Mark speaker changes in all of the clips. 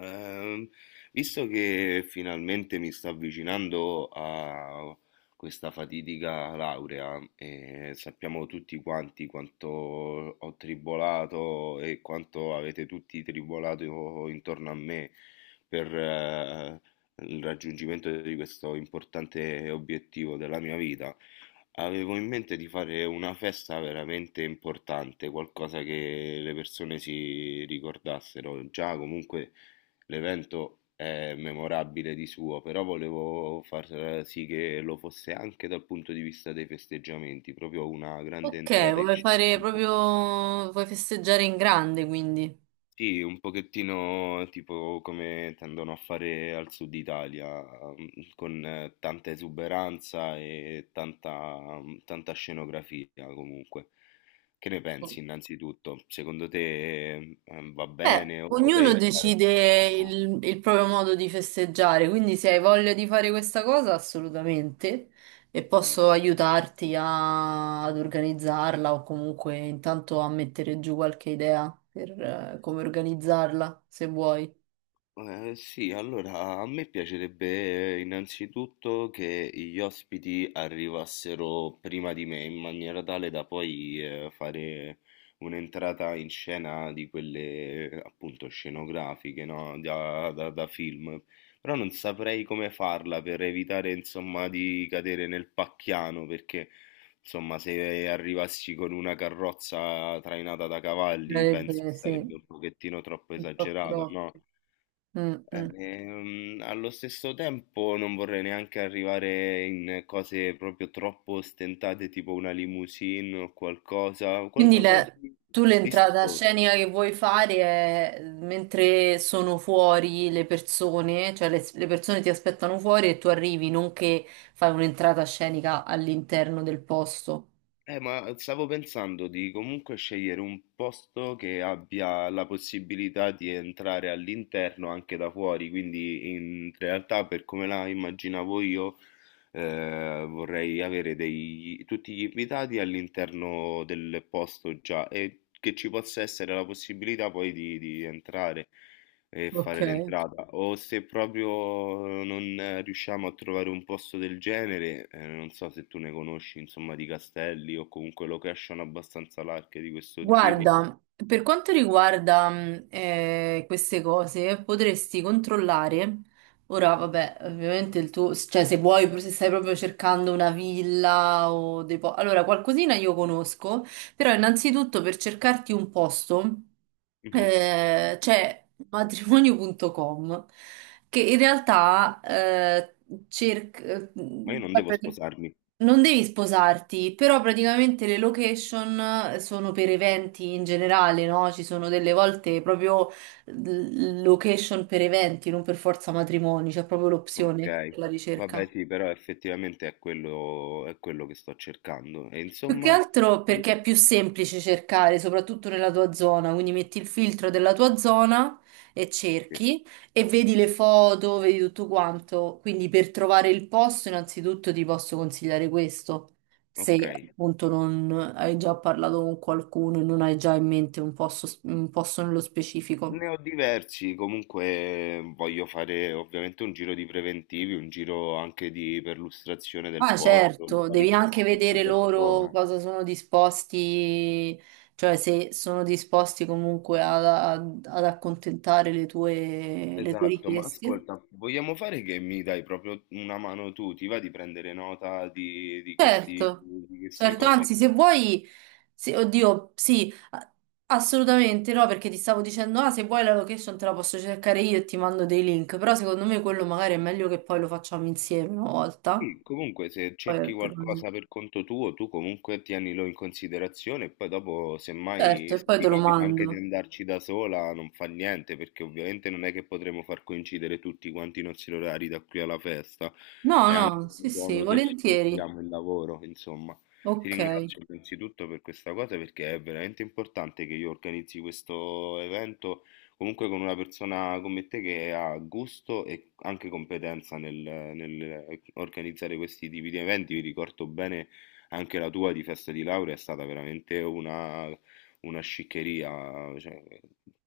Speaker 1: Ehm, visto che finalmente mi sto avvicinando a questa fatidica laurea e sappiamo tutti quanti quanto ho tribolato e quanto avete tutti tribolato intorno a me per il raggiungimento di questo importante obiettivo della mia vita, avevo in mente di fare una festa veramente importante, qualcosa che le persone si ricordassero già comunque. L'evento è memorabile di suo, però volevo far sì che lo fosse anche dal punto di vista dei festeggiamenti, proprio una grande
Speaker 2: Ok,
Speaker 1: entrata in
Speaker 2: vuoi fare
Speaker 1: scena.
Speaker 2: proprio, vuoi festeggiare in grande, quindi.
Speaker 1: Sì, un pochettino tipo come tendono a fare al sud Italia, mm, con tanta esuberanza e tanta scenografia comunque. Che ne
Speaker 2: Oh.
Speaker 1: pensi innanzitutto? Secondo te va
Speaker 2: Beh,
Speaker 1: bene o
Speaker 2: ognuno
Speaker 1: dovrei optare per
Speaker 2: decide
Speaker 1: qualcosa?
Speaker 2: il proprio modo di festeggiare, quindi se hai voglia di fare questa cosa, assolutamente, e
Speaker 1: Mm.
Speaker 2: posso aiutarti ad organizzarla o comunque intanto a mettere giù qualche idea per come organizzarla, se vuoi.
Speaker 1: Sì, allora a me piacerebbe innanzitutto che gli ospiti arrivassero prima di me in maniera tale da poi fare un'entrata in scena di quelle appunto scenografiche, no? Da film. Però non saprei come farla per evitare insomma di cadere nel pacchiano, perché insomma se arrivassi con una carrozza trainata da cavalli penso
Speaker 2: Sarebbe, sì,
Speaker 1: sarebbe
Speaker 2: un
Speaker 1: un pochettino troppo
Speaker 2: po'
Speaker 1: esagerato, no?
Speaker 2: troppo. Mm, mm.
Speaker 1: Allo stesso tempo non vorrei neanche arrivare in cose proprio troppo ostentate, tipo una limousine o qualcosa,
Speaker 2: Quindi
Speaker 1: qualcosa di,
Speaker 2: tu
Speaker 1: di
Speaker 2: l'entrata scenica che vuoi fare è mentre sono fuori le persone, cioè le persone ti aspettano fuori e tu arrivi, non che fai un'entrata scenica all'interno del posto.
Speaker 1: Ma stavo pensando di comunque scegliere un posto che abbia la possibilità di entrare all'interno anche da fuori, quindi in realtà per come la immaginavo io vorrei avere tutti gli invitati all'interno del posto già e che ci possa essere la possibilità poi di entrare e
Speaker 2: Ok.
Speaker 1: fare l'entrata, o se proprio non riusciamo a trovare un posto del genere, non so se tu ne conosci, insomma, di castelli o comunque location abbastanza larghe di questo tipo.
Speaker 2: Guarda, per quanto riguarda queste cose, potresti controllare. Ora, vabbè, ovviamente il tuo, cioè se vuoi, se stai proprio cercando una villa o dei Allora, qualcosina io conosco, però innanzitutto per cercarti un posto
Speaker 1: Mhm.
Speaker 2: c'è matrimonio.com che in realtà cerca...
Speaker 1: Ma io non devo sposarmi.
Speaker 2: Non devi sposarti, però praticamente le location sono per eventi in generale, no? Ci sono delle volte proprio location per eventi, non per forza matrimoni, c'è proprio
Speaker 1: Ok.
Speaker 2: l'opzione per la
Speaker 1: Vabbè,
Speaker 2: ricerca.
Speaker 1: sì, però effettivamente è quello che sto cercando. E
Speaker 2: Più che
Speaker 1: insomma,
Speaker 2: altro perché è più semplice cercare, soprattutto nella tua zona, quindi metti il filtro della tua zona e
Speaker 1: sì.
Speaker 2: cerchi e vedi le foto, vedi tutto quanto. Quindi per trovare il posto, innanzitutto ti posso consigliare questo,
Speaker 1: Ok.
Speaker 2: se appunto non hai già parlato con qualcuno e non hai già in mente un posto nello specifico.
Speaker 1: Ne ho diversi, comunque voglio fare ovviamente un giro di preventivi, un giro anche di perlustrazione del
Speaker 2: Ah,
Speaker 1: posto, di
Speaker 2: certo,
Speaker 1: vari
Speaker 2: devi
Speaker 1: posti
Speaker 2: anche
Speaker 1: di
Speaker 2: vedere loro
Speaker 1: persona.
Speaker 2: cosa sono disposti, cioè se sono disposti comunque ad accontentare le tue
Speaker 1: Esatto, ma
Speaker 2: richieste.
Speaker 1: ascolta, vogliamo fare che mi dai proprio una mano tu, ti va di prendere nota di questi,
Speaker 2: Certo,
Speaker 1: di queste
Speaker 2: certo,
Speaker 1: cose.
Speaker 2: anzi, se vuoi, oddio, sì, assolutamente no, perché ti stavo dicendo, ah, se vuoi la location te la posso cercare io e ti mando dei link, però secondo me quello magari è meglio che poi lo facciamo insieme una volta.
Speaker 1: Sì, comunque se cerchi
Speaker 2: Poi te lo-
Speaker 1: qualcosa per conto tuo, tu comunque tienilo in considerazione e poi dopo
Speaker 2: Certo,
Speaker 1: semmai
Speaker 2: e
Speaker 1: se
Speaker 2: poi te
Speaker 1: ti
Speaker 2: lo
Speaker 1: capita anche di
Speaker 2: mando.
Speaker 1: andarci da sola non fa niente, perché ovviamente non è che potremo far coincidere tutti quanti i nostri orari da qui alla festa,
Speaker 2: No,
Speaker 1: è anche
Speaker 2: no, sì, sì,
Speaker 1: buono che ci
Speaker 2: volentieri.
Speaker 1: diamo il lavoro, insomma. Ti
Speaker 2: Ok,
Speaker 1: ringrazio innanzitutto per questa cosa perché è veramente importante che io organizzi questo evento comunque con una persona come te che ha gusto e anche competenza nel, nel organizzare questi tipi di eventi. Vi ricordo bene anche la tua di festa di laurea è stata veramente una sciccheria, cioè,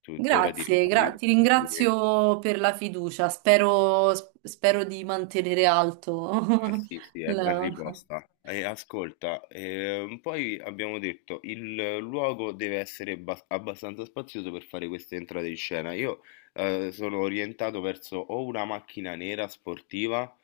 Speaker 1: tuttora ti
Speaker 2: grazie,
Speaker 1: ricordi.
Speaker 2: ti ringrazio per la fiducia. Spero, spero di mantenere alto
Speaker 1: Ma sì, sì, è ben
Speaker 2: la-
Speaker 1: riposta. E ascolta, poi abbiamo detto il luogo deve essere abbastanza spazioso per fare queste entrate in scena. Io sono orientato verso o una macchina nera sportiva,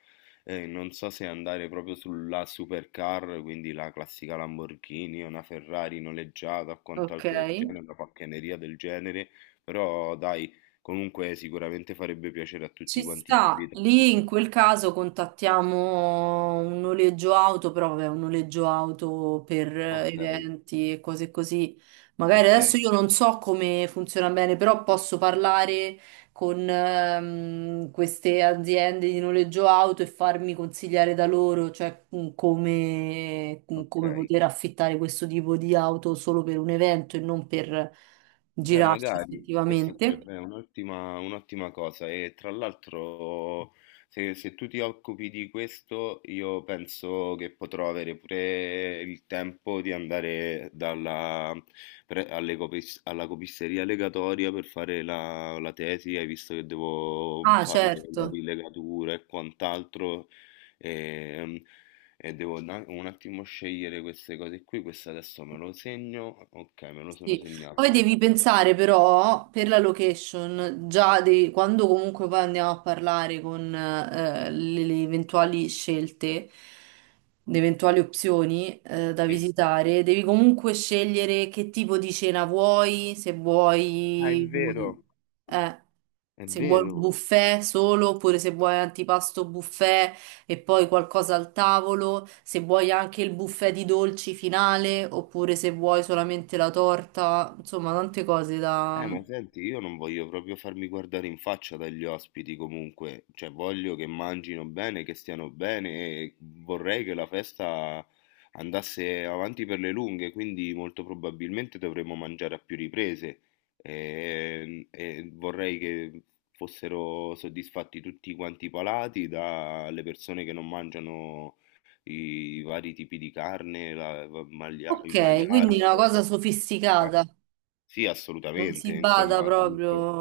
Speaker 1: non so se andare proprio sulla supercar, quindi la classica Lamborghini, una Ferrari noleggiata o
Speaker 2: Ok.
Speaker 1: quant'altro del genere, una pacchianeria del genere, però dai, comunque sicuramente farebbe piacere a
Speaker 2: Ci
Speaker 1: tutti quanti gli
Speaker 2: sta,
Speaker 1: invitati.
Speaker 2: lì in
Speaker 1: Sentire.
Speaker 2: quel caso contattiamo un noleggio auto, però vabbè, un noleggio auto per
Speaker 1: Ok,
Speaker 2: eventi e cose così. Magari
Speaker 1: ok.
Speaker 2: adesso io non so come funziona bene, però posso parlare con queste aziende di noleggio auto e farmi consigliare da loro, cioè come,
Speaker 1: Ok,
Speaker 2: come poter affittare questo tipo di auto solo per un evento e non per
Speaker 1: beh,
Speaker 2: girarsi
Speaker 1: magari questa
Speaker 2: effettivamente.
Speaker 1: sarebbe un'ottima un'ottima cosa, e tra l'altro se, se tu ti occupi di questo io penso che potrò avere pure il tempo di andare dalla, alla copisteria legatoria per fare la, la tesi, hai visto che devo
Speaker 2: Ah,
Speaker 1: fare la
Speaker 2: certo.
Speaker 1: rilegatura e quant'altro. Ehm, E devo un attimo scegliere queste cose qui, questo adesso me lo segno, ok, me lo sono
Speaker 2: Sì.
Speaker 1: segnato.
Speaker 2: Poi devi
Speaker 1: Aspetta.
Speaker 2: pensare però per la location, già quando comunque poi andiamo a parlare con le eventuali scelte, le eventuali opzioni da
Speaker 1: Sì.
Speaker 2: visitare, devi comunque scegliere che tipo di cena vuoi, se
Speaker 1: Ah, è
Speaker 2: vuoi un,
Speaker 1: vero,
Speaker 2: eh,
Speaker 1: è
Speaker 2: se vuoi un
Speaker 1: vero.
Speaker 2: buffet solo oppure se vuoi antipasto buffet e poi qualcosa al tavolo, se vuoi anche il buffet di dolci finale, oppure se vuoi solamente la torta, insomma, tante cose da...
Speaker 1: Ma senti, io non voglio proprio farmi guardare in faccia dagli ospiti comunque, cioè voglio che mangino bene, che stiano bene e vorrei che la festa andasse avanti per le lunghe, quindi molto probabilmente dovremmo mangiare a più riprese e vorrei che fossero soddisfatti tutti quanti i palati, dalle persone che non mangiano i vari tipi di carne, il
Speaker 2: Ok, quindi
Speaker 1: maiale
Speaker 2: una cosa
Speaker 1: o...
Speaker 2: sofisticata,
Speaker 1: Sì,
Speaker 2: non
Speaker 1: assolutamente,
Speaker 2: si bada
Speaker 1: insomma,
Speaker 2: proprio...
Speaker 1: comunque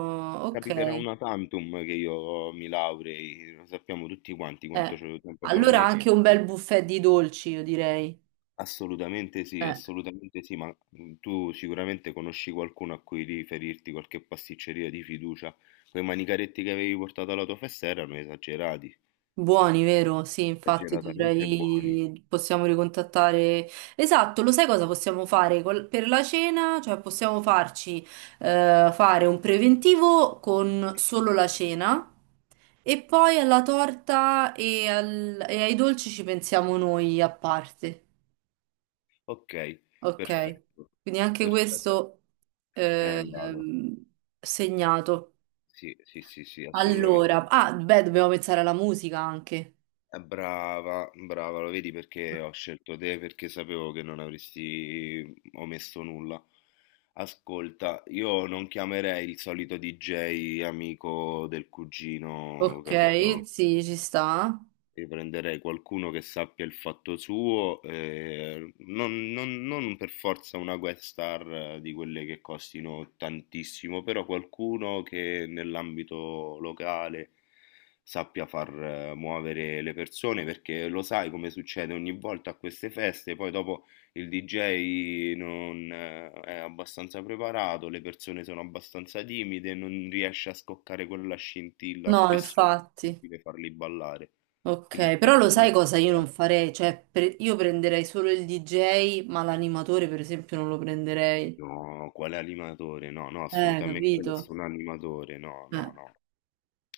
Speaker 2: Ok,
Speaker 1: capiterà
Speaker 2: eh.
Speaker 1: una tantum che io mi laurei, lo sappiamo tutti quanti quanto tempo ci ho
Speaker 2: Allora sì,
Speaker 1: messo.
Speaker 2: anche un bel buffet di dolci, io direi. Eh.
Speaker 1: Assolutamente sì, ma tu sicuramente conosci qualcuno a cui riferirti, qualche pasticceria di fiducia. Quei manicaretti che avevi portato alla tua festa erano esagerati,
Speaker 2: Buoni, vero? Sì, infatti
Speaker 1: esageratamente buoni.
Speaker 2: dovrei... possiamo ricontattare... Esatto, lo sai cosa possiamo fare per la cena? Cioè possiamo farci fare un preventivo con solo la cena e poi alla torta e ai dolci ci pensiamo noi a parte.
Speaker 1: Ok,
Speaker 2: Ok?
Speaker 1: perfetto,
Speaker 2: Quindi anche
Speaker 1: perfetto,
Speaker 2: questo
Speaker 1: è andato.
Speaker 2: ehm, segnato.
Speaker 1: Sì, sì, sì, sì, assolutamente.
Speaker 2: Allora, ah, beh, dobbiamo pensare alla musica anche.
Speaker 1: Brava, brava, lo vedi perché ho scelto te, perché sapevo che non avresti omesso nulla. Ascolta, io non chiamerei il solito DJ amico del cugino,
Speaker 2: Ok,
Speaker 1: capito?
Speaker 2: sì, ci sta.
Speaker 1: Io prenderei qualcuno che sappia il fatto suo, non per forza una guest star di quelle che costino tantissimo, però qualcuno che nell'ambito locale sappia far muovere le persone, perché lo sai come succede ogni volta a queste feste, poi dopo il DJ non è abbastanza preparato, le persone sono abbastanza timide, non riesce a scoccare quella scintilla,
Speaker 2: No,
Speaker 1: spesso è
Speaker 2: infatti.
Speaker 1: difficile farli ballare. Quindi
Speaker 2: Ok,
Speaker 1: ci
Speaker 2: però
Speaker 1: serve
Speaker 2: lo sai
Speaker 1: uno
Speaker 2: cosa
Speaker 1: che
Speaker 2: io non
Speaker 1: pensi,
Speaker 2: farei? Cioè, io prenderei solo il DJ, ma l'animatore, per esempio, non lo prenderei.
Speaker 1: no, quale animatore? No, no, assolutamente
Speaker 2: Capito?
Speaker 1: nessun animatore, no,
Speaker 2: Eh,
Speaker 1: no, no.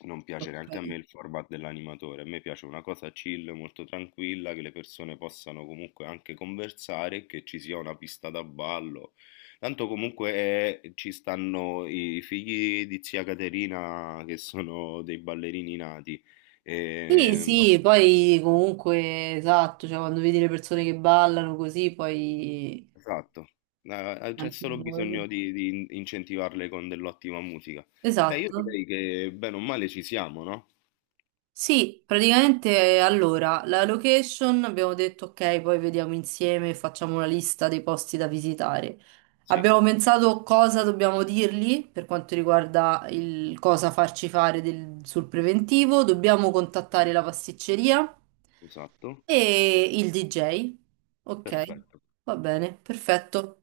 Speaker 1: Non piace
Speaker 2: ok.
Speaker 1: neanche a me il format dell'animatore, a me piace una cosa chill, molto tranquilla, che le persone possano comunque anche conversare, che ci sia una pista da ballo. Tanto comunque ci stanno i figli di zia Caterina che sono dei ballerini nati.
Speaker 2: Sì,
Speaker 1: E
Speaker 2: sì, poi comunque, esatto, cioè quando vedi le persone che ballano così, poi...
Speaker 1: esatto, c'è
Speaker 2: Anche
Speaker 1: solo
Speaker 2: una cosa.
Speaker 1: bisogno di incentivarle con dell'ottima musica. Beh, io
Speaker 2: Esatto.
Speaker 1: direi che bene o male ci siamo, no?
Speaker 2: Sì, praticamente allora, la location abbiamo detto ok, poi vediamo insieme, e facciamo una lista dei posti da visitare.
Speaker 1: Sì,
Speaker 2: Abbiamo pensato cosa dobbiamo dirgli per quanto riguarda il cosa farci fare sul preventivo, dobbiamo contattare la pasticceria
Speaker 1: esatto,
Speaker 2: e il DJ. Ok,
Speaker 1: perfetto.
Speaker 2: va bene, perfetto.